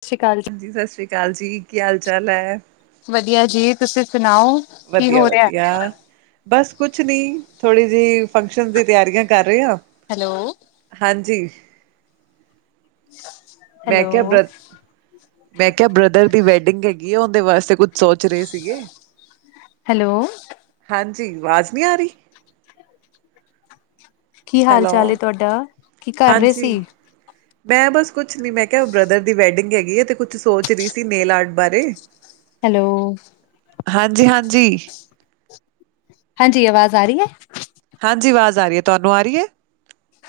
ਸਤਿ ਸ਼੍ਰੀ ਅਕਾਲ ਜੀ। ਹਾਂਜੀ ਸਸ ਸ੍ਰੀ ਕਾਲ ਜੀ, ਕੀ ਹਾਲ ਚਾਲ ਐ। ਵਧੀਆ ਜੀ ਤੁਸੀਂ ਸੁਣਾਓ ਕੀ ਵਧੀਆ ਹੋ ਰਿਆ। ਵਧੀਆ ਬਸ ਕੁਛ ਨੀ ਥੋੜ੍ਹੀ ਜਿਹੀ ਫੰਕਸ਼ਨ ਦੀ ਤਿਆਰੀਆ ਕਰ ਰੇ ਆ। ਹੈਲੋ। ਹਾਂਜੀ। ਮੈਂ ਹੈਲੋ ਕਿਹਾ ਬ੍ਰ ਮੈਂ ਕਿਆ ਬ੍ਰਦਰ ਦੀ ਵੈਡਿੰਗ ਹੈਗੀ ਐ ਉਹਦੇ ਵਾਸਤੇ ਕੁੱਛ ਸੋਚ ਰਹੇ ਸੀਗੇ। ਹੈਲੋ ਹਾਂਜੀ ਵਾਜ਼ ਨੀ ਆ ਰੀ। ਕੀ ਹਾਲ ਹੈਲੋ ਚਾਲ ਏ ਤੁਹਾਡਾ ਕੀ ਕਰ ਰਹੇ ਹਾਂਜੀ ਸੀ। ਮੈਂ ਬਸ ਕੁਛ ਨੀ ਮੈਂ ਕਿਆ ਬ੍ਰਦਰ ਦੀ ਵੈਡਿੰਗ ਹੈਗੀ ਏ ਤੇ ਕੁਛ ਸੋਚ ਰਹੀ ਸੀ ਨੇਲ ਆਰਟ ਬਾਰੇ ਹੈਲੋ ਹਾਂਜੀ-ਹਾਂਜੀ ਹਾਂਜੀ ਆਵਾਜ਼ ਆ ਰੀ ਐ? ਹਾਂਜੀ ਆਵਾਜ਼ ਆ ਰੀ ਐ, ਤੁਆਨੂੰ ਆ ਰੀ ਐ?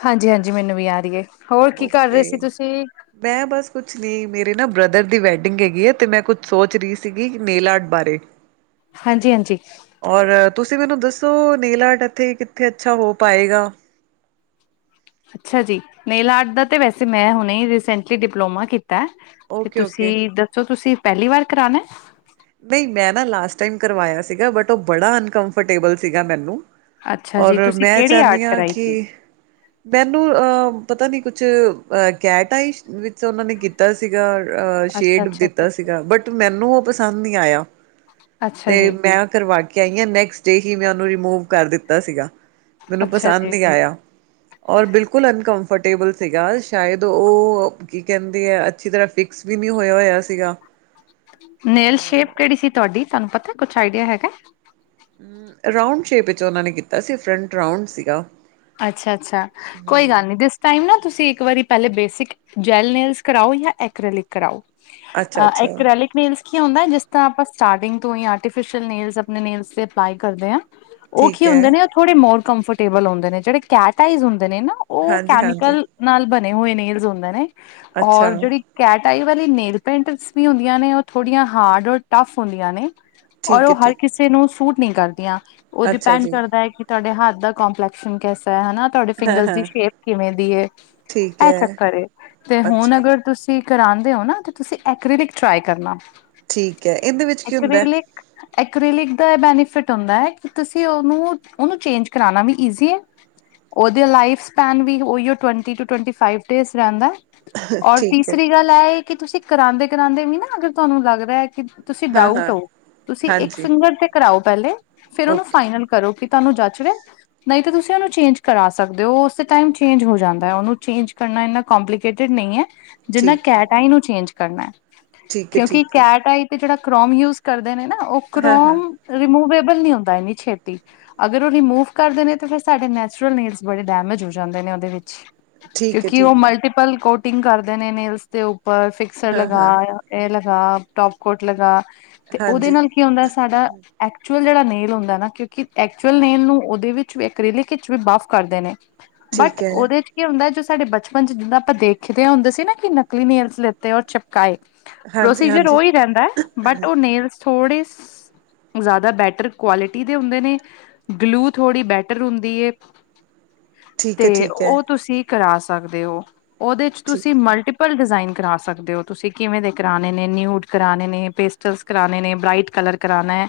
ਹਾਂਜੀ-ਹਾਂਜੀ ਮੈਨੂੰ ਵੀ ਆ ਰੀ ਏ, ਹੋਰ ਕੀ ਕਰ ਰੇ ਸੀ ਓਕੇ ਤੁਸੀਂ? ਮੈਂ ਬਸ ਕੁਛ ਨੀ ਮੇਰੇ ਨਾ ਬ੍ਰਦਰ ਦੀ ਵੈਡਿੰਗ ਹੈਗੀ ਏ ਤੇ ਮੈਂ ਕੁਛ ਸੋਚ ਰੀ ਸੀਗੀ ਨੇਲ ਆਰਟ ਬਾਰੇ। ਹਾਂਜੀ-ਹਾਂਜੀ। ਔਰ ਤੁਸੀਂ ਮੈਨੂੰ ਦੱਸੋ ਨੇਲ ਆਰਟ ਐਥੇ ਕਿੱਥੇ ਅੱਛਾ ਹੋ ਪਾਏਗਾ। ਅੱਛਾ ਜੀ ਨੇਲ ਆਰਟ ਦਾ ਵੈਸੇ ਮੈਂ ਹੁਨੇ ਈ ਰਈਸੇਂਟਲੀ ਡਿਪਲੋਮਾ ਕੀਤਾ ਐ। ਤੇ ਓਕੇ ਓਕੇ ਤੁਸੀਂ ਦੱਸੋ, ਤੁਸੀਂ ਪੈਲੀ ਵਾਰ ਕਰਾਨੈ? ਨਈ ਮੈਂ ਨਾ ਲਾਸਟ ਟਾਈਮ ਕਰਵਾਇਆ ਸੀਗਾ ਬਟ ਓ ਬੜਾ ਅਨਕਫਰਟੇਬਲ ਸੀਗਾ ਮੈਨੂੰ। ਅੱਛਾ ਜੀ ਔਰ ਤੁਸੀਂ ਮੈਂ ਕਿਹੜੀ ਚਾਨੀ ਆਰਟ ਆਂ ਕਰਾਈ ਸੀ। ਕਿ ਮੈਨੂੰ ਅਹ ਪਤਾ ਨੀ ਕੁਛ ਅਹ ਕੈਟਾਈ ਵਿੱਚ ਓਨਾਂ ਨੇ ਕੀਤਾ ਸੀਗਾ। ਅਹ ਅੱਛਾ ਸ਼ੇਡ ਅੱਛਾ ਅੱਛਾ ਦਿੱਤਾ ਅੱਛਾ ਸੀਗਾ ਬਟ ਮੈਨੂੰ ਓ ਪਸੰਦ ਨੀ ਆਏਆ। ਅੱਛਾ ਤੇ ਜੀ ਮੈਂ ਕਰਵਾ ਕੇ ਆਈ ਆਂ, ਨੈਕਸਟ ਡੇ ਹੀ ਮੈਂ ਓਨੂੰ ਰੀਮੂਵ ਕਰ ਦਿੱਤਾ ਸੀਗਾ। ਮੈਨੂੰ ਅੱਛਾ ਪਸੰਦ ਜੀ ਨੀ ਆਏਆ। ਔਰ ਬਿਲਕੁਲ ਅਨਕਫਰਟੇਬਲ ਸੀਗਾ ਸ਼ਾਇਦ ਓ ਕੀ ਕੈਂਦੇ ਐ ਅੱਛੀ ਤਰ੍ਹਾਂ ਫਿਕ ਸ ਵੀ ਨੀ ਹੋਏਆ ਹੋਏਆ ਸੀਗਾ। ਨੇਲ ਸ਼ੇਪ ਕੇੜੀ ਸੀ ਤੁਆਡੀ, ਤੁਆਨੂੰ ਪਤਾ ਕੁਛ ਆਈਡੀਆ ਹੈਗਾ? ਰਾਊਂਡ ਸ਼ੇਪ 'ਚ ਓਨਾਂ ਨੇ ਕੀਤਾ ਸੀ ਫਰੰਟ ਰਾਉਂਡ ਸੀਗਾ। ਅੱਛਾ, ਅੱਛਾ! ਕੋਈ ਹਮ ਗੱਲ ਨਈ ਦਿਸ ਟਾਈਮ ਨਾ ਤੁਸੀਂ ਇੱਕ ਵਾਰੀ ਪੈਲੇ ਬੇਸਿਕ ਜੈਲ ਨੇਲਸ ਕਰਾਓ ਜਾਂ ਐਕ੍ਰਿਲਿਕ ਕਰਾਓ ਅੱਛਾ ਅ, ਅੱਛਾ ਐਕ੍ਰਿਲਿਕ ਨੇਲਸ ਕੀ ਹੁੰਦਾ, ਜਿਸ ਤਰ੍ਹਾਂ ਆਪਾਂ ਸਟਾਰਟਿੰਗ ਤੋਂ ਈ ਆਰਫਿਸ਼ਲ ਨੇਲਸ ਅਪਨੇ ਨੇਲਸ 'ਤੇ ਅਪਲਾਈ ਕਰਦੇ ਆਂ। ਓ ਕੀ ਠੀਕ ਹੈ ਹੁੰਦੇ ਨੇ, ਥੋੜ੍ਹੇ ਮੋਰ ਕੰਫਰਟੇਬਲ ਹੁੰਦੇ ਨੇ, ਜੇੜੇ ਕੈਟ ਆਈਜ਼ ਹੁੰਦੇ ਨੇ ਨਾ ਓ ਹਾਂਜੀ ਹਾਂਜੀ ਕੈਮੀਕਲ ਨਾਲ ਬਨੇ ਹੋਏ ਨੇਲਜ਼ ਹੁੰਦੇ ਨੇ, ਅੱਛਾ ਔਰ ਜੇੜੀ ਕੈਟ ਆਈ ਵਾਲੀ ਨੇਲ ਪੇਟਸ ਵੀ ਹੁੰਦੀਆਂ ਨੇ, ਓ ਥੋੜੀਆਂ ਹਾਰਡ ਔਰ ਟਫ ਹੁੰਦੀਆਂ ਨੇ। ਔਰ ਠੀਕ ਓ ਹੈ ਹਰ ਠੀਕ ਕਿਸੇ ਨੂੰ ਸੂਟ ਨਹੀਂ ਕਰਦੀਆਂ, ਓ ਅੱਛਾ ਡਿਪੈਂਡ ਜੀ ਕਰਦਾ ਐ ਕਿ ਤੁਆਡੇ ਹੱਥ ਦਾ ਕੰਪਲੈਕਸ਼ਨ ਕੈਸਾ ਐ ਹਨਾ? ਤੁਆਡੇ ਫਿੰਗਰਸ ਦੀ ਸ਼ੇਪ ਕਿਵੇਂ ਦੀ ਏ, ਠੀਕ ਐ ਹੈ ਚੱਕਰ ਏ ਤੇ ਹੁਨ ਅੱਛਾ ਅਗਰ ਤੁਸੀਂ ਸੀ ਕਰਾਂਦੇ ਹੋ ਨਾ ਤੁਸੀਂ ਐਕ੍ਰਿਲਿਕ ਟ੍ਰਾਈ ਕਰਨਾ। ਠੀਕ ਐ, ਐਂਦੇ ਵਿੱਚ ਕੀ ਹੁੰਦੈ? ਐਕ੍ਰਲਿਕ ਦਾ ਐ ਬੈਨੀਫਿਟ ਹੁੰਦਾ ਐ ਕਿ ਤੁਸੀਂ ਓਨੂੰ, ਓਨੂੰ ਚੇਂਜ ਕਰਾਨਾ ਵੀ ਈਜ਼ੀ ਏ। ਓਦੇ ਲਾਈਫ ਸਪੈਨ ਵੀ ਓਈਓ ਟਵੈਂਟੀ ਤੋਂ ਟਵੈਂਟੀ ਫ਼ਾਈਵ ਡੇਜ਼ ਰੈਂਦੈ। ਔਰ ਠੀਕ ਹੈ ਤੀਸਰੀ ਗੱਲ ਐ ਏ ਕਿ ਤੁਸੀਂ ਕਰਾਂਦੇ-ਕਰਾਂਦੇ ਵੀ ਨਾ ਅਗਰ ਤੁਆਨੂੰ ਲੱਗਦਾ ਐ ਕਿ ਤੁਸੀਂ ਹਾਂ ਡਾਊਟ ਹਾਂ ਹੋ, ਤੁਸੀਂ ਇੱਕ ਹਾਂਜੀ ਫਿੰਗਰ ਤੇ ਕਰਾਓ ਪੈਲੇ, ਫੇਰ ਓਨੂੰ ਓਕੇ ਫਾਈਨਲ ਕਰੋ ਕਿ ਤੁਆਨੂੰ ਜਚ ਰੇਆ ਨਈ ਤਾਂ ਤੁਸੀਂ ਤੇ ਓਨੂੰ ਚੇਂਜ ਕਰਾ ਸਕਦੇ ਓ, ਓ ਓਸੀ ਟਾਈਮ ਚੇਂਜ ਹੋ ਜਾਂਦਾ, ਓਨੂੰ ਚੇਂਜ ਕਰਨਾ ਇਨਾ ਕਪਲੀਕੇਟਡ ਨਈ ਐ। ਜਿੰਨਾ ਠੀਕ ਹੈ, ਕੈਟ ਆਈ ਨੂੰ ਚੇਂਜ ਕਰਨਾ ਐ, ਠੀਕ ਹੈ, ਕਿਉਂਕਿ ਠੀਕ ਹੈ, ਕੈਟ ਆਈ ਤੇ ਜੇੜਾ ਕਰੋਮ ਯੂਜ਼ ਕਰਦੇ ਨੇ ਨਾ, ਓ ਹਾਂ, ਹਾਂ, ਕਰੋਮ ਰਿਮੂਵੇਬਲ ਨੀ ਹੁੰਦਾ ਇੰਨੀ ਛੇਤੀ, ਅਗਰ ਓ ਰਿਮੂਵ ਕਰਦੇ ਨੇ ਤੇ ਫਿਰ ਸਾਡੇ ਨੈਚੁਰਲ ਨੈਲਸ ਬੜੇ ਡੈਮੇਜ ਹੋ ਜਾਂਦੇ ਨੇ ਓਦੇ ਵਿੱਚ ਠੀਕ ਹੈ, ਕਿਉਂਕਿ ਓ ਠੀਕ ਹੈ, ਮਲਟੀਪ ਪਲ ਕੋਟਿੰਗ ਕਰਦੇ ਨੇ ਨੇੇਲਸ ਦੇ ਉੱਪਰ, ਫਿਕਸਰ ਹਾਂ, ਲਗਾ ਹਾਂ, ਐ ਲਗਾ, ਟੋਪ ਕੋਟ ਲਗਾ ਤੇ ਓਦੇ ਹਾਂਜੀ, ਨਾਲ ਕੀ ਹੁੰਦਾ, ਸਾਡਾ ਐਕਚੁਅਲ ਜੇੜਾ ਨੇਲ ਹੁੰਦਾ ਨਾ, ਕਿਉਂਕਿ ਐਕਚੁਅਲ ਹਾਂ, ਨੇਲ ਨੂੰ ਓਦੇ ਵਿੱਚ ਐਕ੍ਰਿਲਿਕ ਵਿੱਚ ਵੀ ਬਫ਼ ਕਰਦੇ ਨੇ, ਬਟ ਠੀਕ ਹੈ, ਓਦੇ 'ਚ ਕੀ ਹੁੰਦਾ ਜੋ ਸਾਡੇ ਬਚਪਨ 'ਚ ਜਿੱਦਾਂ ਆਪਾਂ ਦੇਖਦੇ ਹੁੰਦੇ ਸੀ ਨਾ ਕਿ ਨਕਲੀ ਨੇਲਸ ਲਿੱਤੇ ਔਰ ਚਿਪ ਹਾਂਜੀ, ਪ੍ਰੋਸੀਜਰ ਹਾਂਜੀ, ਓ ਹੀ ਰਹਿੰਦਾ ਹੈ, ਬਟ ਉਹ ਨੇਲਸ ਥੋੜੇ ਜ਼ਿਆਦਾ ਬੈਟਰ ਕੁਆਲਿਟੀ ਦੇ ਹੁੰਦੇ ਨੇ, ਗਲੂ ਥੋੜ੍ਹੀ ਬੈ ਹੁੰਦੀ ਹੈ, ਠੀਕ ਹੈ, ਤੇ ਠੀਕ ਹੈ, ਉਹ ਤੁਸੀਂ ਕਰਾ ਸਕਦੇ ਹੋ। ਉਹਦੇ 'ਚ ਤੁਸੀਂ ਠੀਕ ਹੈ, ਮਲਟੀ ਪਲ ਡਿਜ਼ਾਇਨ ਕਰਾ ਸਕਦੇ ਹੋ, ਤੁਸੀਂ ਕਿਵੇਂ ਦੇ ਕਰਾਉਣੇ ਨੇ, ਨਿਊਡ ਕਰਾਉਣੇ ਨੇ, ਪੇਸਟਲਸ ਕਰਾਣੇ ਨੇ, ਬ੍ਰਾਈਟ ਕਲਰ ਕਰਾਣਾ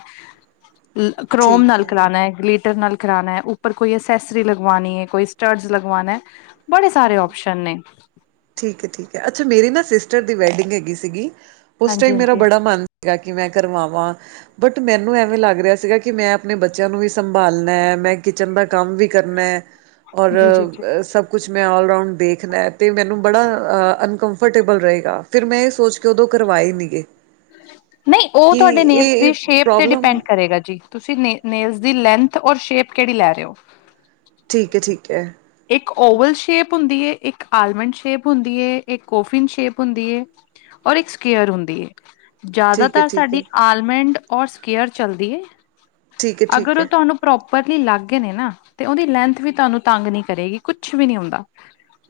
ਕਰੋਮ ਨਾਲ ਕਰਾਉਣਾ ਹੈ, ਗਲੀਟਰ ਨਾਲ ਕਰਾਣਾ ਹੈ ਉਪਰ ਕੋਈ ਐਸੈਸਰੀ ਲਗਵਾਉਣੀ ਹੈ, ਕੋਈ ਸਟਰਡਸ ਲਗਵਾਉਣਾ, ਬੜੇ ਸਾਰੇ ਓਪਸ਼ਨ ਨੇ। ਠੀਕ ਹੈ, ਠੀਕ ਹੈ। ਅੱਛਾ, ਮੇਰੀ ਨਾ ਸਿਸਟਰ ਦੀ ਵੈਡਿੰਗ ਹੈਗੀ ਸੀਗੀ, ਉਸ ਹਾਂਜੀ ਟਾਈਮ ਮੇਰਾ ਹਾਂਜੀ ਬੜਾ ਮਨ ਕਿ ਮੈਂ ਕਿਵੇਂ ਕਰਵਾਵਾਂ। ਬਟ ਮੈਨੂੰ ਐਵੇਂ ਲੱਗ ਰਿਹਾ ਸੀਗਾ ਕਿ ਮੈਂ ਆਪਣੇ ਬੱਚਿਆਂ ਨੂੰ ਵੀ ਸੰਭਾਲਣਾ ਹੈ, ਮੈਂ ਕਿਚਨ ਦਾ ਕੰਮ ਵੀ ਕਰਨਾ ਹੈ ਜੀ ਜੀ ਜੀ ਔਰ ਸਭ ਕੁਛ, ਮੈਂ ਆਲਰਾਊਂਡ ਦੇਖਣਾ ਅਤੇ ਮੈਨੂੰ ਬੜਾ ਅਨਕੰਫਰਟੇਬਲ ਰਹੇਗਾ। ਫਿਰ ਮੈਂ ਇਹ ਸੋਚ ਕੇ ਉਦੋਂ ਕਰਵਾਏ ਨੀ ਗੇ। ਨਹੀਂ, ਉਹ ਕਿ ਤੁਹਾਡੇ ਨੇਲਸ ਇਹ ਦੀ ਸ਼ੇਪ ਤੇ ਪ੍ਰੋਬਲਮ ਡਿਪੈਂਡ ਕਰੇਗਾ ਜੀ। ਤੁਸੀਂ ਨੈਲ ਦੀ ਲੈਂਥ ਔਰ ਸ਼ੇਪ ਕਿਹੜੀ ਲੈ ਰਹੇ ਹੋ। ਠੀਕ ਹੈ, ਠੀਕ ਹੈ। ਇੱਕ ਓਵਲ ਸ਼ੇਪ ਹੁੰਦੀ ਹੈ, ਇੱਕ ਆਲਮੰਡ ਸ਼ੇਪ ਹੁੰਦੀ ਹੈ, ਇੱਕ ਕੋਫਿਨ ਸ਼ੇਪ ਹੁੰਦੀ ਹੈ ਔਰ ਇੱਕ ਸਕੇਅਰ ਹੁੰਦੀ ਏ। ਠੀਕ ਹੈ ਜ਼ਿਆਦਾਤਰ ਠੀਕ ਹੈ ਸਾਡੀ ਆਲਮੰਡ ਔਰ ਸਕੇਅਰ ਚੱਲਦੀ ਏ। ਠੀਕ ਹੈ ਅਗਰ ਠੀਕ ਉਹ ਹੈ ਤੁਹਾਨੂੰ ਪ੍ਰੋਪਰਲੀ ਲੱਗ ਗਏ ਨੇ ਨਾ, ਤੇ ਉਹਦੀ ਲੈਂਥ ਵੀ ਤੁਹਾਨੂੰ ਤੰਗ ਨੀ ਕਰੇਗੀ, ਕੁਛ ਵੀ ਨਹੀਂ ਹੁੰਦਾ,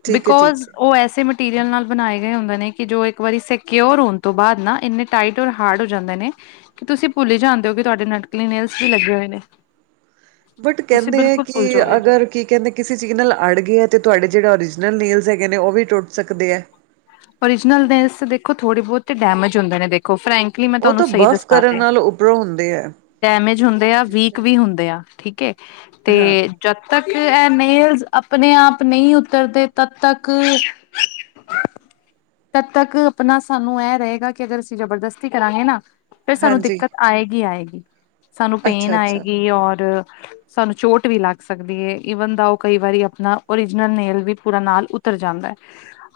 ਠੀਕ ਹੈ ਬਿਕੋਜ ਠੀਕ ਹੈ ਉਹ ਐਸੇ ਮ ਮਟੀਰੀਅਲ ਨਾਲ ਬਣਾਏ ਗਏ ਹੁੰਦੇ ਨੇ ਕਿ ਜੋ ਇੱਕ ਵਾਰੀ ਸਕਿਓਰ ਹੋਣ ਤੋਂ ਬਾਅਦ ਨਾ, ਇੰਨੇ ਟਾਈਟ ਔਰ ਹਾਰਡ ਹੋ ਜਾਂਦੇ ਨੇ। ਕਿ ਤੁਸੀਂ ਭੁੱਲ ਹੀ ਜਾਣਦੇ ਹੋ ਕਿ ਤੁਹਾਡੇ ਨਟਕਲੀਨਲ ਵੀ ਲੱਗੇ ਹੋਏ ਨੇ। ਬਟ ਤੁਸੀਂ ਕਹਿੰਦੇ ਹੈ ਬਿਲਕੁਲ ਭੁੱਲ ਕਿ ਜਾਓਗੇ। ਅਗਰ ਕੀ ਕਹਿੰਦੇ ਕਿਸੇ ਚੀਜ਼ ਨਾਲ ਅੜ ਗਏ ਹੈ ਤੇ ਤੁਹਾਡੇ ਜਿਹੜੇ ਓਰੀਜਨਲ ਨੀਲਜ਼ ਹੈਗੇ ਨੇ ਉਹ ਵੀ ਟੁੱਟ ਸਕਦੇ ਹੈ। ਓਰੀਜਨਲ ਦੇਖੋ ਥੋੜੇ ਬਹੁਤ ਡੈਮੇਜ ਹੁੰਦੇ ਨੇ ਦੇਖੋ ਫਰੈਂਕ ਉਹ ਤਾਂ ਵਫ਼ ਕਰਨ ਨਾਲੋਂ ਉਪਰੋਂ ਹੁੰਦੇ ਹੈ। ਡੈਮੇਜ ਹੁੰਦੇ ਆ ਜਿਸ ਵੀਕ ਟਾਈਮ ਵੀ ਹੁੰਦੇ ਆ ਠੀਕ ਹੈ ਤੇ ਹਾਂ ਜਦ ਤੱਕ ਇਹ ਨੇਲਜ਼ ਆਪਣੇ ਆਪ ਨਹੀਂ ਉਤਰਦੇ ਤਦ ਤੱਕ ਹ [inaudible] ਤਦ ਤੱਕ ਆਪਣਾ ਸਾਨੂੰ ਇਹ ਰਹੇਗਾ, ਕਿ ਅਗਰ ਅਸੀਂ ਜਬਰਦਸਤੀ ਕਰਾਂਗੇ ਨਾ ਫਿਰ ਸਾਨੂੰ ਹਾਂਜੀ ਦਿੱਕਤ ਆਏਗੀ-ਆਏਗੀ ਸਾਨੂੰ ਪੇਨ ਅੱਛਾ ਅੱਛਾ ਆਏਗੀ ਔਰ ਸਾਨੂੰ ਚੋਟ ਵੀ ਲੱਗ ਸਕਦੀ ਹੈ, ਈਵਨ ਦਾ ਉਹ ਕਈ ਵਾਰੀ ਆਪਣਾ ਓਰੀਜਨਲ ਨੇਲ ਵੀ ਪੂਰਾ ਨਾਲ ਉਤਰ ਜਾਂਦਾ ਹੈ।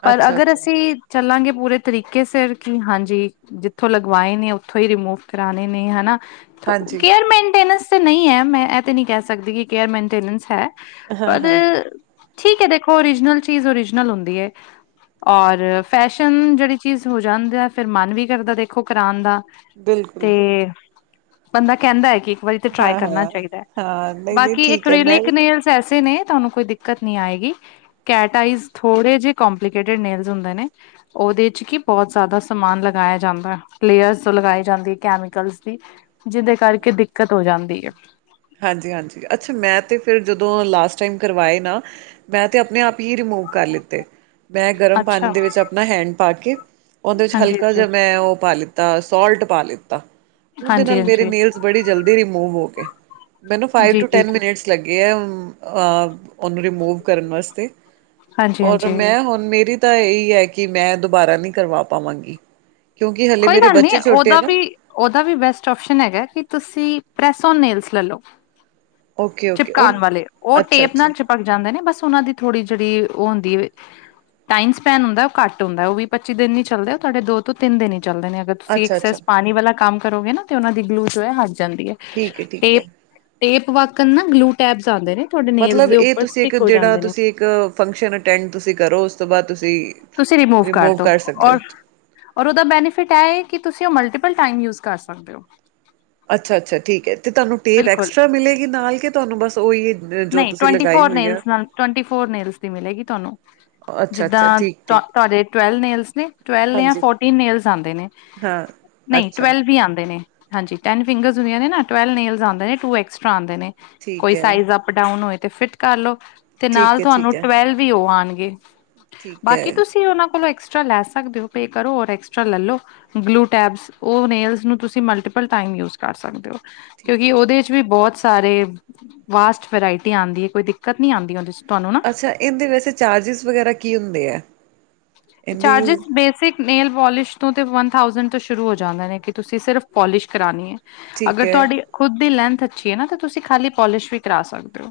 ਪਰ ਅੱਛਾ ਅਗਰ ਅੱਛਾ ਅਸੀਂ ਚੱਲਾਂਗੇ ਪੂਰੇ ਤਰੀਕੇ ਸਿਰ ਕਿ ਹਾਂਜੀ। ਜਿੱਥੋਂ ਲਗਵਾਏ ਨੇ, ਉੱਥੋਂ ਹੀ ਰਿਮੂਵ ਕਰਾਣੇ ਨੇ ਹਨਾ। ਹਾਂਜੀ ਕੇਅਰ ਮੇਨਟੇਨੈਂਸ ਤੇ ਨਹੀਂ ਹੈ ਮੈਂ ਇਹ ਤੇ ਨੀ ਕਹਿ ਸਕਦੀ ਕਿ ਕੇਅਰ ਮੇਨਟੇਨੈਂਸ ਹੈ। ਹਾਂ ਪਰ ਹਾਂ ਠੀਕ ਹੈ ਦੇਖੋ ਓਰੀਜਨਲ ਚੀਜ਼ ਓਰੀਜਨਲ ਹੁੰਦੀ ਹੈ। ਔਰ ਫੈਸ਼ਨ ਜਿਹੜੀ ਚੀਜ਼ ਹੋ ਜਾਂਦੀ ਆ ਫਿਰ ਮਨ ਵੀ ਕਰਦਾ ਦੇਖੋ ਕਰਾਉਣ ਦਾ। ਬਿਲਕੁਲ ਤੇ ਬੰਦਾ ਕਹਿੰਦਾ ਹੈ ਕਿ ਵਾਰੀ ਤੇ ਟਰਾਈ ਹਾਂ ਕਰਨਾ ਹਾਂ ਚਾਹੀਦਾ ਹੈ ਹਾਂ ਨਹੀਂ ਨਹੀਂ ਬਾਕੀ ਠੀਕ ਹੈ ਇਕੇਲੇ ਮੈਂ ਵੀ ਕਨੇਲ ਐਸੇ ਨੇ ਤੁਹਾਨੂੰ ਕੋਈ ਦੀਕ ਦਿੱਕਤ ਨਹੀਂ ਆਏਗੀ। ਕੈਟ ਆਈਸ ਥੋੜੇ ਜਿਹੇ ਕੋਮਪਲੀਕੇਟਿਵ ਨੇਲਸ ਹੁੰਦੇ ਨੇ। ਉਹਦੇ ਚ ਕੀ ਬਹੁਤ ਜ਼ਿਆਦਾ ਸਮਾਨ ਲਗਾਇਆ ਜਾਂਦਾ, ਲੇਅਰਸ ਲਗਾਈ ਜਾਂਦੀ ਹੈ ਕੈਮੀਕਲਸ ਦੀ। ਜਿਹਦੇ ਕਰਕੇ ਦਿੱਕਤ ਹੋ ਜਾਂਦੀ ਹੈ। ਹਾਂਜੀ-ਹਾਂਜੀ ਅੱਛਾ ਮੈਂ ਤਾਂ ਫਿਰ ਜਦੋਂ ਲਾਸਟ ਟਾਈਮ ਕਰਵਾਏ ਨਾ ਮੈਂ ਤੇ ਆਪਣੇ ਆਪ ਹੀ ਰਿਮੂਵ ਕਰ ਲਿੱਤੇ। ਮੈਂ ਗਰਮ ਅੱਛਾ ਪਾਨੀ ਦੇ ਵਿੱਚ ਆਪਣਾ ਹੈਂਡ ਪਾ ਕੇ, ਓਦੇ ਵਿੱਚ ਹਾਂਜੀ ਹਲਕਾ ਜਿਆ ਹਾਂਜੀ ਮੈਂ ਓ ਪਾ ਲਿੱ ਤ ਸੋਲਟ ਪਾ ਲਿੱਤਾ ਉਂਦੇ ਹਾਂਜੀ ਨਾਲ ਮੇਰੇ ਹਾਂਜੀ। ਨੇਲਸ ਬੜੀ ਜਲਦੀ ਰਿਮੂਵ ਹੋਗੇ। ਮੈਨੂੰ ਫਾਈਵ ਜੀ ਟੂ ਜੀ ਟੈਨ ਜੀ ਮਿਨਟਸ ਲੱਗੇ ਆ ਅ ਓਨੂੰ ਰਿਮੂਵ ਕਰਨ ਵਾਸਤੇ ਹਾਂਜੀ ਔਰ ਹਾਂਜੀ ਮੈਂ ਹੁਣ ਮੇਰੀ ਤਾਂ ਐਈ ਐ ਕਿ ਮੈਂ ਦੁਬਾਰਾ ਨੀ ਕਰਵਾ ਪਾਵਾਂਗੀ ਕਿਉਂਕਿ ਹਲੇ ਮੇਰੇ ਬੱਚੇ ਛੋਟੇ ਆ ਨਾ ਓਦਾ ਵੀ ਬੈਸਟ ਓਸ਼ਨ ਹੈਗਾ ਕਿ ਤੁਸੀਂ ਪ੍ਰੈਸ ਓਨ ਨੇਲਸ ਲੈ ਲਓ। ਓਕੇ-ਓਕੇ ਚਿਪਕਾਪ ਵਾਲੇ ਓ ਟੇਪ ਨਾ ਅੱਛਾ-ਅੱਛਾ, ਚਿਪ ਭਗ ਜਾਂਦੇ ਨੇ ਬਸ ਉਨਾਂ ਦੀ ਥੋੜੀ ਜਿੜੀ ਓ ਹੁੰਦੀ ਏ ਟਾਈਮ ਸਪੈਨ ਹੁੰਦਾ ਓ ਕੱਟ ਹੁੰਦਾ ਵੀ-ਪੱਚੀ ਦਿਨ ਨੀ ਚੱਲਦੇ ਓ ਤੁਆਡੇ ਦੋ ਤੋਂ ਤਿੰਨ ਈ ਚੱਲਦੇ ਨੇ ਅਗਰ ਤੁਸੀਂ ਇੱਕ ਸਸ ਅੱਛਾ-ਅੱਛਾ ਪਾਨੀ ਵਾਲਾ ਕੰਮ ਕਰੋਗੇ ਨਾ ਤੇ ਓਨਾਂ ਦੀ ਗਲੂ ਜੋ ਏ ਓ ਹਟ ਜਾਂਦੀ ਐ। ਠੀਕ ਐ-ਠੀਕ ਐ। ਟੇਪ ਵਾਕਣ ਨਾ ਗਲੂ ਟੈਪਸ ਆਂਦੇ ਨੇ ਤੁਆਡੇ ਨੇਲ ਮਤਲਬ ਦੇ ਇਹ ਉੱਪਰ ਤੁਸੀਂ ਇੱਕ ਸਟਿੱਕ ਹੋ ਜਿਹੜਾ ਜਾਂਦੇ ਨੇ। ਤੁਸੀਂ ਇੱਕ ਫੰਕਸ਼ਨ ਅਟੈਂਡ ਤੁਸੀਂ ਕਰੋ ਉਸ ਤੋਂ ਬਾਦ ਤੁਸੀਂ ਤੁਸੀਂ ਰਿਮੂਵ ਕਰਦੋ ਕਰ ਸਕਦੇ ਹੋ ਔਰ ਔਰ ਓਦਾ ਬੈਨੀਫਿਟ ਐ ਏ ਕਿ ਤੁਸੀਂ ਓ ਮਲਟੀਪਲ ਟਾਈਮ ਯੂਜ ਕਰ ਸਕਦੇ ਹੋ। ਅੱਛਾ-ਅੱਛਾ ਠੀਕ ਐ ਤੇ ਤੁਆਨੂੰ ਟੇਪ ਬਿਲਕੁਲ ਐਕਸਟਰਾ ਮਿਲੇਗੀ ਨਾਲ ਕਿ ਤੁਆਨੂੰ ਬਸ ਓਈ ਜੋ ਨਹੀਂ ਤੁਸੀਂ ਟਵੰਟੀ ਲਗਾਈ ਫੋਰ ਹੋਈ ਆ ਨੇਲਸ ਨਾਲ ਟਵੰਟੀ ਫੋਰ ਨੇਲਸ ਦੀ ਮਿਲੇਗੀ ਅੱਛਾ-ਅੱਛਾ ਠੀਕ ਤੁਅ ਠੀਕ ਤੁਆਡੇ ਟਵਲਵ ਨੇਲਸ ਨੇ ਟਵੈਲ ਯਾਂ ਹਾਂਜੀ ਫੋਰਟੀਨ ਨੇਲਸ ਆਂਦੇ ਨੇ, ਹਾਂ ਨਈ ਅੱਛਾ ਟਵੈਲਵ ਈ ਆਂਦੇ ਨੇ। ਹਾਂਜੀ ਟੈਨ ਫਿੰਗਰ ਹੁੰਦੀਆ ਨੇ ਨਾ ਟਵੇਲਵ ਨੇਲਸ ਆਂਦੇ ਨੇ ਟੂ ਐਕਸਟਰਾ ਆਂਦੇ ਨੇ ਕੋਈ ਠੀਕ ਹੈ ਸਾਈਜ਼ ਦਾ ਅਪ ਡਾਊਨ ਹੋਏ ਤੇ ਫਿਟ ਕਰ ਲੋ, ਤੇ ਠੀਕ ਨਾਲ ਹੈ ਤੁਆਨੂੰ ਠੀਕ ਹੈ ਟਵੇਲਵ ਵੀ ਓ ਆਣਗੇ। ਠੀਕ ਹੈ ਬਾਕੀ ਤੁਸੀਂ ਓਨਾਂ ਕੋਲੋਂ ਐਕਸਟਰਾ ਲੈ ਸਕਦੇ ਹੋ ਪੇ ਕਰੋ ਔਰ ਐਕਸਟਰਾ ਲੈਲੋ। ਗਲੂ ਟੈਬਸ ਓ ਨੇੇਲਜ਼ ਨੂੰ ਤੁਸੀਂ ਮਲਟੀਪਲ ਟਾਈਮ ਯੂਜ ਕਰ ਸਕਦੇ ਓ। ਠੀਕ ਹੈ ਕਿਉਂਕਿ ਠੀਕ ਓਦੇ ਚ ਵੀ ਬੋਤ ਸਾਰੇ ਵਾਸਟ ਵੈਰਾਇਟੀ ਆਂਦੀ ਏ ਕੋਈ ਦਿੱਕਤ ਨੀ ਆਂਦੀ ਓਦੇ ਚ ਤੁਹਾਨੂੰ ਨਾ। ਅੱਛਾ ਏਂਦੇ ਵੈਸੇ ਚਾਰਜਿਸ ਵਗੈਰਾ ਕੀ ਹੁੰਦੇ ਆ ਏਂਦੀ ਚਾਰਜਿਸ ਬੇਸਿਕ ਨੇਲ ਪੋਲਿਸ਼ ਤੋਂ ਤੇ ਵੰਨ ਥਾਊਸੈਂਡ ਤੋਂ ਸ਼ੁਰੂ ਹੋ ਜਾਂਦੇ ਨੇ ਕਿ ਤੁਸੀਂ ਸਿਰਫ ਪੋਲਿਸ਼ ਕਰਾਣੀ ਏ। ਠੀਕ ਅਗਰ ਹੈ ਤੁਆਡੀ ਖੁਦ ਦੀ ਲੈਂਥ ਅੱਛੀ ਏ ਨਾ ਤੁਸੀਂ ਖਾਲੀ ਪੋਲਿਸ਼ ਵੀ ਕਰ ਸਕਦੇ ਓ।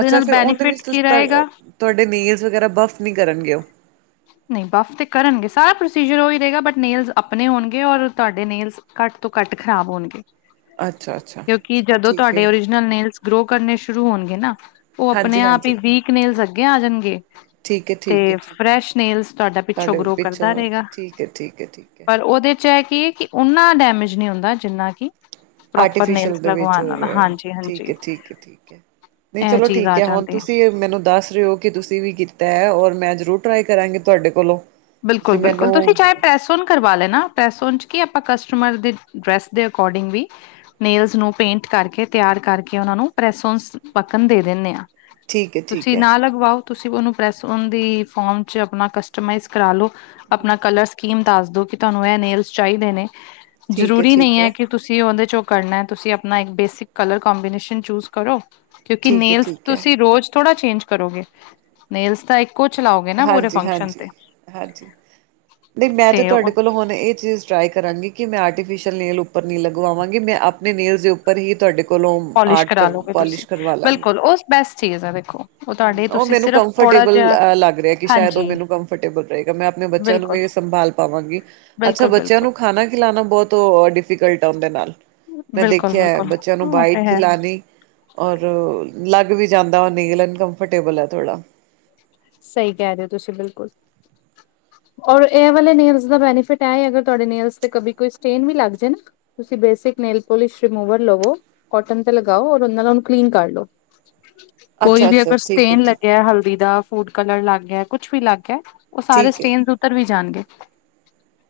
ਅੱਛਾ, ਫੇਰ ਓਂਦੇ ਵਿੱਚ ਤੂੰਸ ਤਾ ਤੁਹਾਡੇ ਨੇਲਸ ਵਗੈਰਾ ਬਫ ਨੀ ਕਰਨਗੇ ਓ। [inaudible] ਨਈ ਬਫ ਤੇ ਕਰਣਗੇ, ਸਾਰਾ ਪ੍ਰੋਸੀਜਰ ਓਈ ਰਹੇਗਾ ਬਟ ਨੇਲਸ ਆਪਣੇ ਹੋਣਗੇ ਔਰ ਤੁਆਡੇ ਨੇਲਸ ਕੱਟ ਤੋਂ ਕੱਟ ਖ਼ਰਾਬ ਹੋਣਗੇ। ਅੱਛਾ-ਅੱਛਾ ਕਿਉਂਕਿ ਜਦੋਂ ਠੀਕ ਏ ਤੁਆਡੇ ਓਰੀਜਨਲ ਨੇਲਸ ਗਰੋ ਕਰਨੇ ਸ਼ੁਰੂ ਹੋਣਗੇ ਨਾ ਓ ਆਪਣੇ ਆਪ ਹਾਂਜੀ-ਹਾਂਜੀ ਈ ਵੀਕ ਨੇਲਜ਼ ਅੱਗੇ ਆ ਜਾਣਗੇ ਠੀਕ ਤੇ ਏ-ਠੀਕ ਏ-ਠੀਕ ਏ ਫਰੈਸ਼ ਨੇਲਸ ਤੁਆਡਾ ਪਿੱਛੋਂ ਤੁਹਾਡੇ ਗਰੋ ਕਰਦਾ ਪਿੱਛੋਂ ਰਹੇਗਾ। ਠੀਕ ਏ-ਠੀਕ ਏ-ਠੀਕ ਏ ਪਰ ਓਦੇ ਚ ਐ ਏ ਕਿ ਓਨਾ ਡੈਮੇਜ ਨੀ ਹੁੰਦਾ ਜਿੰਨਾ ਕਿ ਪ੍ਰੋਪਰ ਆਰਟੀਫਿਸ਼ਲ ਨੇਲਸ ਲਗਵਾਨ ਨਾਲ, ਹਾਂਜੀ-ਹਾਂਜੀ। ਨਈ, ਚਲੋ ਠੀਕ ਐ ਹੁਣ ਜਾਂਦੀ ਹੈ ਤੁਸੀਂ? ਮੈਨੂੰ ਦੱਸ ਰਹੇ ਓ ਕਿ ਤੁਸੀਂ ਵੀ ਕੀਤਾ ਐ ਔਰ ਮੈਂ ਜ਼ਰੂਰ ਟਰਾਈ ਕਰਾਂਗੀ ਤੁਆਡੇ ਕੋਲੋਂ। ਤੁਸੀਂ ਬਿਲਕੁਲ-ਬਿਲਕੁਲ ਮੈਨੂੰ ਤੁਸੀਂ ਚਾਹੇ ਪੈਸ ਓਨ ਕਰਵਾ ਲੈਣਾ, ਪ੍ਰੈਸ ਓਣ ਚ ਕੀ ਆਪਾਂ ਕਸਟਮਰ ਦੇ ਡਰੈਸ ਦੇ ਅਕੋਰਡਿੰਗ ਵੀ ਨੇਲਜ਼ ਨੂੰ ਪੇਂਟ ਕਰਕੇ, ਤਿਆਰ ਕਰਕੇ, ਓਨਾਂ ਨੂੰ ਪ੍ਰੈਸ ਓਂਸ ਪੱਕਣ ਦੇ ਦਿੰਦੇ ਆ। ਠੀਕ ਏ-ਠੀਕ ਤੁਸੀਂ ਨਾ ਲਗਵਾਓ, ਤੁਸੀਂ ਓਨੂੰ ਪ੍ਰੈਸ ਓਨ ਦੀ ਫੋਮ ਚ ਆਪਣਾ ਕਸਟਮਾਈਜ਼ ਕਰਾ ਲੋ, ਆਪਣਾ ਕਲਰ ਸਕੀਮ ਦੱਸ ਦੋ, ਕਿ ਤੁਹਾਨੂੰ ਇਹ ਨੇਲਜ਼ ਚਾਹੀਦੇ ਨੇ। ਏ-ਠੀਕ ਜ਼ਰੂਰੀ ਨਹੀਂ ਏ-ਠੀਕ ਹੈ, ਕਿ ਤੁਸੀਂ ਉਹਦੇ ਚੋਂ ਕਰਨਾ ਹੈ। ਤੁਸੀਂ ਆਪਣਾ ਇੱਕ ਬੇਸਿਕ ਕਲਰ ਕੋਮਬੀਨੈਸ਼ਨ ਚੂਜ ਕਰੋ। ਕਿਉਂਕਿ, ਏ-ਠੀਕ ਨੇਲਸ ਏ-ਠੀਕ ਏ ਤੁਸੀਂ ਰੋਜ਼ ਥੋੜਾ ਚੇਂਜ ਕਰੋਗੇ, ਨੇਲਸ ਦਾ ਇੱਕ ਕੁਛ ਲਾਓਗੇ, ਨਾ ਪੂਰੇ ਫੰਕਸ਼ਨ ਤੇ। ਹਾਂਜੀ-ਹਾਂਜੀ, ਨਹੀਂ ਮੈਂ ਤੇ ਤੁਹਾਡੇ ਕੋਲੋਂ ਹੁਣ ਇਹ ਚੀਜ਼ ਟਰਾਈ ਕਰਾਂਗੀ, ਕਿ ਮੈਂ ਆਰਟੀਫਿਸ਼ਅਲ ਨੇਲ ਉੱਪਰ ਨਹੀਂ ਲਗਵਾਵਾਂਗੀ। ਮੈਂ ਆਪਣੇ ਨੇਲਸ ਦੇ ਉੱਪਰ ਹੀ ਤੁਹਾਡੇ ਕੋਲੋਂ ਪੋਲਿਸ਼ ਆਰਟ ਕਰ ਕਰਾ ਲੋਗੇ ਤੁਸੀਂ, ਪੋਲਿਸ਼ ਕਰਵਾ ਬਿਲਕੁਲ ਉਸ ਬੈਸਟ ਚੀਜ਼ ਹੈ, ਦੇਖੋ। ਉਹ ਹੂੰ, ਤੁਹਾਡੇ ਉਹ ਤੁਸੀਂ ਮੈਨੂੰ ਸਿਰਫ ਥੋੜਾ ਕੰਫਰਟੇਬਲ ਜਿਹਾ ਅ ਲੱਗ ਰਿਹਾ, ਕਿ ਸ਼ਾਇਦ ਹਾਂਜੀ, ਉਹ ਮੈਨੂੰ ਕੰਫਰਟੇਬਲ ਰਹੇਗਾ। ਮੈਂ ਆਪਣੇ ਬੱਚਿਆਂ ਨੂੰ ਬਿਲਕੁਲ, ਵੀ ਸੰਭਾਲ ਪਾਵਾਂਗੀ। ਅੱਛਾ ਬਿਲਕੁਲ। ਬੱਚਿਆਂ ਬਿਲਕੁਲ, ਨੂੰ ਖਾਣਾ ਖਿਲਾਉਣਾ, ਬਹੁਤ ਉਹ ਡਿਫੀਕਲਟ ਆ, ਉਹਦੇ ਨਾਲ। ਮੈਂ ਬਿਲਕੁਲ, ਦੇਖਿਆ ਹੈ, ਬਿਲਕੁਲ ਬੱਚਿਆਂ ਨੂੰ ਉਹ ਬਾਈਟ ਤੇ ਹੈ। ਖਿਲਾਣੀ। ਔਰ ਲੱਗ ਵੀ ਜਾਂਦਾ, ਉਹ ਨੇਲ ਅਨਕੰਫਰਟੇਬਲ ਹੈ ਥੋੜ੍ਹਾ। ਸਹੀ ਕਹਿ ਰਹੇ ਹੋ, ਤੁਸੀਂ ਬਿਲਕੁਲ। ਔਰ ਇਹ ਵਾਲੇ ਨੇਲਸ ਦਾ ਬੈਨੀਫਿਟ ਇਹ ਆ, ਅਗਰ ਤੁਹਾਡੇ ਨੇਲਸ ਤੇ ਕਬੀ ਕੋਈ ਸਟੇਨ ਵੀ ਲੱਗ ਜੇ ਨਾ - ਤੁਸੀਂ ਬੇਸਿਕ ਨੇਲ ਪੋਲਿਸ਼ ਰਿਮੂਵਰ ਲਵੋ, ਕੋਟਨ ਤੇ ਲਗਾਓ, ਔਰ ਉਹਨਾਂ ਨਾਲ ਉਹਨੂੰ ਕਲੀਨ ਕਰ ਲੋ। ਕੋਈ ਅੱਛਾ ਵੀ ਅੱਛਾ ਅਗਰ ਠੀਕ ਹੈ ਸਟੇਨ ਠੀਕ ਹੈ ਲੱਗਿਆ, ਹਲਕਾ- ਹਲਦੀ ਦਾ, ਫੂਡ ਕਲਰ ਲਗ ਗਿਆ, ਕੁਛ ਵੀ ਲੱਗ ਗਿਆ, ਉਹ ਸਾਰੇ ਠੀਕ ਹੈ ਸਟੇਨ ਉਤਰ ਵੀ ਜਾਣਗੇ।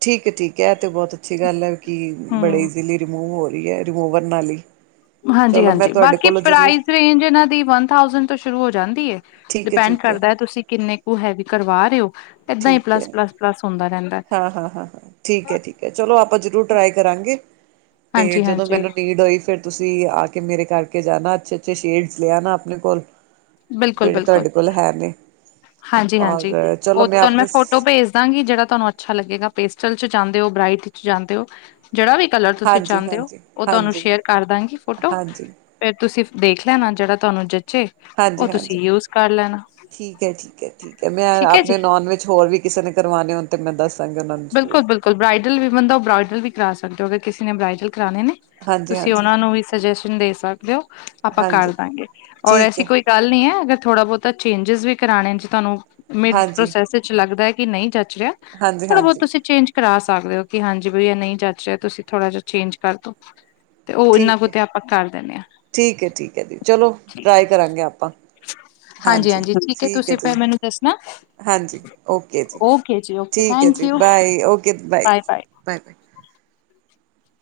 ਠੀਕ ਹੈ, ਠੀਕ ਹੈ, ਇਹ ਤਾਂ ਬਹੁਤ ਅੱਛੀ ਗੱਲ ਹੈ। ਕਿ ਬੜੇ ਹੂੰ। ਈਜ਼ੀਲੀ ਰਿਮੂਵ ਹੋ ਰਹੀ ਹੈ, ਰਿਮੂਵਰ ਨਾਲ ਹੀ। ਚਲੋ ਮੈਂ ਹਾਂਜੀ-ਹਾਂਜੀ ਤੁਹਾਡੇ ਬਾਕੀ ਕੋਲੋਂ ਜ਼ਰੂਰ ਪ੍ਰਾਈਜ਼ ਰੇਂਜ ਇਹਨਾਂ ਦੀ ਵਨ ਥਾਸੈਂਡ ਤੋਂ ਸ਼ੁਰੂ ਹੋ ਜਾਂਦੀ ਹੈ। ਠੀਕ ਹੈ ਡਿਪੈਂਡ ਠੀਕ ਹੈ ਕਰਦਾ ਤੁਸੀਂ ਕਿੰਨੇ ਕੁ ਹੈਵੀ ਕਰਵਾ ਰਹੇ ਹੋ। ਏਦਾਂ ਹੀ ਪਲੱਸ-ਪਲੱਸ-ਪਲੱਸ ਹੁੰਦਾ ਰਹਿੰਦਾ। ਹਾਂ-ਹਾਂ- ਹਾਂ ਠੀਕ ਹੈ- ਠੀਕ ਹੈ, ਚਲੋ। ਆਪਾਂ ਜ਼ਰੂਰ ਟਰਾਈ ਕਰਾਂਗੇ। ਤੇ ਹਾਂਜੀ ਜਦੋਂ ਹਾਂਜੀ ਮੈਨੂੰ ਨੀਂਡ ਹੋਈ ਫਿਰ ਤੁਸੀਂ ਆ ਕੇ ਮੇਰੇ ਕਰਕੇ ਜਾਣਾ, ਅੱਛੇ -ਅੱਛੇ ਸ਼ੇਡ ਲੈ ਆਣਾ ਆਪਣੇ ਕੋਲ। ਬਿਲਕੁ- ਜਿਹੜੇ ਬਿਲਕੁਲ ਤੁਹਾਡੇ ਕੋਲ ਹੈ ਨੇ ਹਾਂਜੀ-ਹਾਂਜੀ ਔਰ ਚਲੋ ਉਹ ਤੁਹਾਨੂੰ ਮੈਂ ਆਪਣੀ ਫੋਟੋ ਭੇਜ ਭੇਜਦਾਂਗੀ, ਕਿ ਜਿਹੜਾ ਤੁਹਾਨੂੰ ਅੱਛਾ ਲੱਗੇਗਾ, ਪੇਸਟਲ 'ਚ ਜਾਂਦੇ ਹੋ, ਬ੍ਰਾਈਟ ਚ ਜਾਂਦੇ ਹੋ। ਜਿਹੜਾ ਵੀ ਕਲਰ ਤੁਸੀਂ ਹਾਂਜੀ ਚਾਹੁੰਦੇ ਹੋ, ਹਾਂਜੀ ਉਹ ਤੁਹਾਨੂੰ ਹਾਂਜੀ ਹਾਂਜੀ ਸ਼ੇਅਰ ਕਰ ਦਾਂਗੀ ਫੋਟੋ। ਹਾਂਜੀ ਫਿਰ ਤੁਸੀਂ ਦੇਖ ਲੈਣਾ, ਜਿਹੜਾ ਤੁਹਾਨੂੰ ਜਚੇ। ਉਹ ਹਾਂਜੀ- ਹਾਂਜੀ। ਤੁਸੀਂ ਯੂਜ ਕਰ ਲੈਣਾ ਠੀਕ ਹੈ-ਠੀਕ ਹੈ- ਠੀਕ ਹੈ, ਮੈਂ ਠੀਕ ਹੈ ਜੀ। ਆਪਣੇ ਨੋਨ ਵਿੱਚ ਹੋਰ ਵੀ ਕਿਸੇ ਨੇ ਕਰਵਾਉਣੇ, ਹੋਣ 'ਤੇ ਮੈਂ ਦੱਸ ਬਿਲਕੁਲ-ਬਿਲਕੁਲ ਬ੍ਰਈਡਲ ਵੀ ਬੰਦਾ, ਉਹ ਬ੍ਰਈਡਲ ਵੀ ਕਰਾ ਸਕਦੇ ਹੋ, ਅਗਰ ਕਿਸੇ ਨੇ ਬ੍ਰਈਡਲ ਕਰਾਉਣੇ ਨੇ। ਹਾਂਜੀ ਤੁਸੀਂ ਹਾਂਜੀ ਉਹਨਾਂ ਨੂੰ ਵੀ ਸੁਜੈਸ਼ਨ ਦੇ ਸਕਦੇ ਹੋ, ਆਪਾਂ ਕਰ ਹਾਂਜੀ ਦਾਂਗੇ, ਔਰ ਠੀਕ ਐਸੀਂ ਹੈ ਕੋਈ ਗੱਲ ਨੀ ਹੈ, ਅਗਰ ਥੋੜਾ ਬਹੁਤਾ ਚੇਂਜਿਸ ਵੀ ਕਰਾਣੇ 'ਚ ਤੁਹਾਨੂੰ ਮ ਹਾਂਜੀ ਪ੍ਰੋਸੈਸ ਵਿਚ ਲੱਗਦਾ ਹੈ ਕਿ ਨਹੀਂ ਜਚ ਰਿਹਾ, ਹਾਂਜੀ ਥੋੜਾ ਬਹੁਤ ਹਾਂਜੀ ਤੁਸੀਂ ਚੇਂਜ ਕਰਾ ਸਕਦੇ ਹੋ, ਕਿ ਹਾਂਜੀ ਬਈਆ ਨਹੀਂ ਜਚ ਰਿਹਾ ਤੁਸੀਂ ਥੋੜਾ ਜਿਹਾ ਚੇਂਜ ਕਰਦੋ। ਠੀਕ ਹੈ -ਠੀਕ ਹੈ- ਠੀਕ ਹੈ ਜੀ, ਚਲੋ ਟਰਾਈ ਕਰਾਂਗੇ ਆਪਾਂ। ਹਾਂਜੀ ਹਾਂਜੀ-ਹਾਂਜੀ ਠੀਕ ਹੈ ਤੁਸੀਂ ਜੀ, ਫਿਰ ਮੈਨੂੰ ਦੱਸਣਾ ਹਾਂਜੀ ਓਕੇ ਜੀ ਓਕੇ ਜੀ ਓਕੇ ਠੀਕ। ਉਕੇ ਥੈਂਕ ਜੀ you bye, okay bye bye bye. -Bye- bye.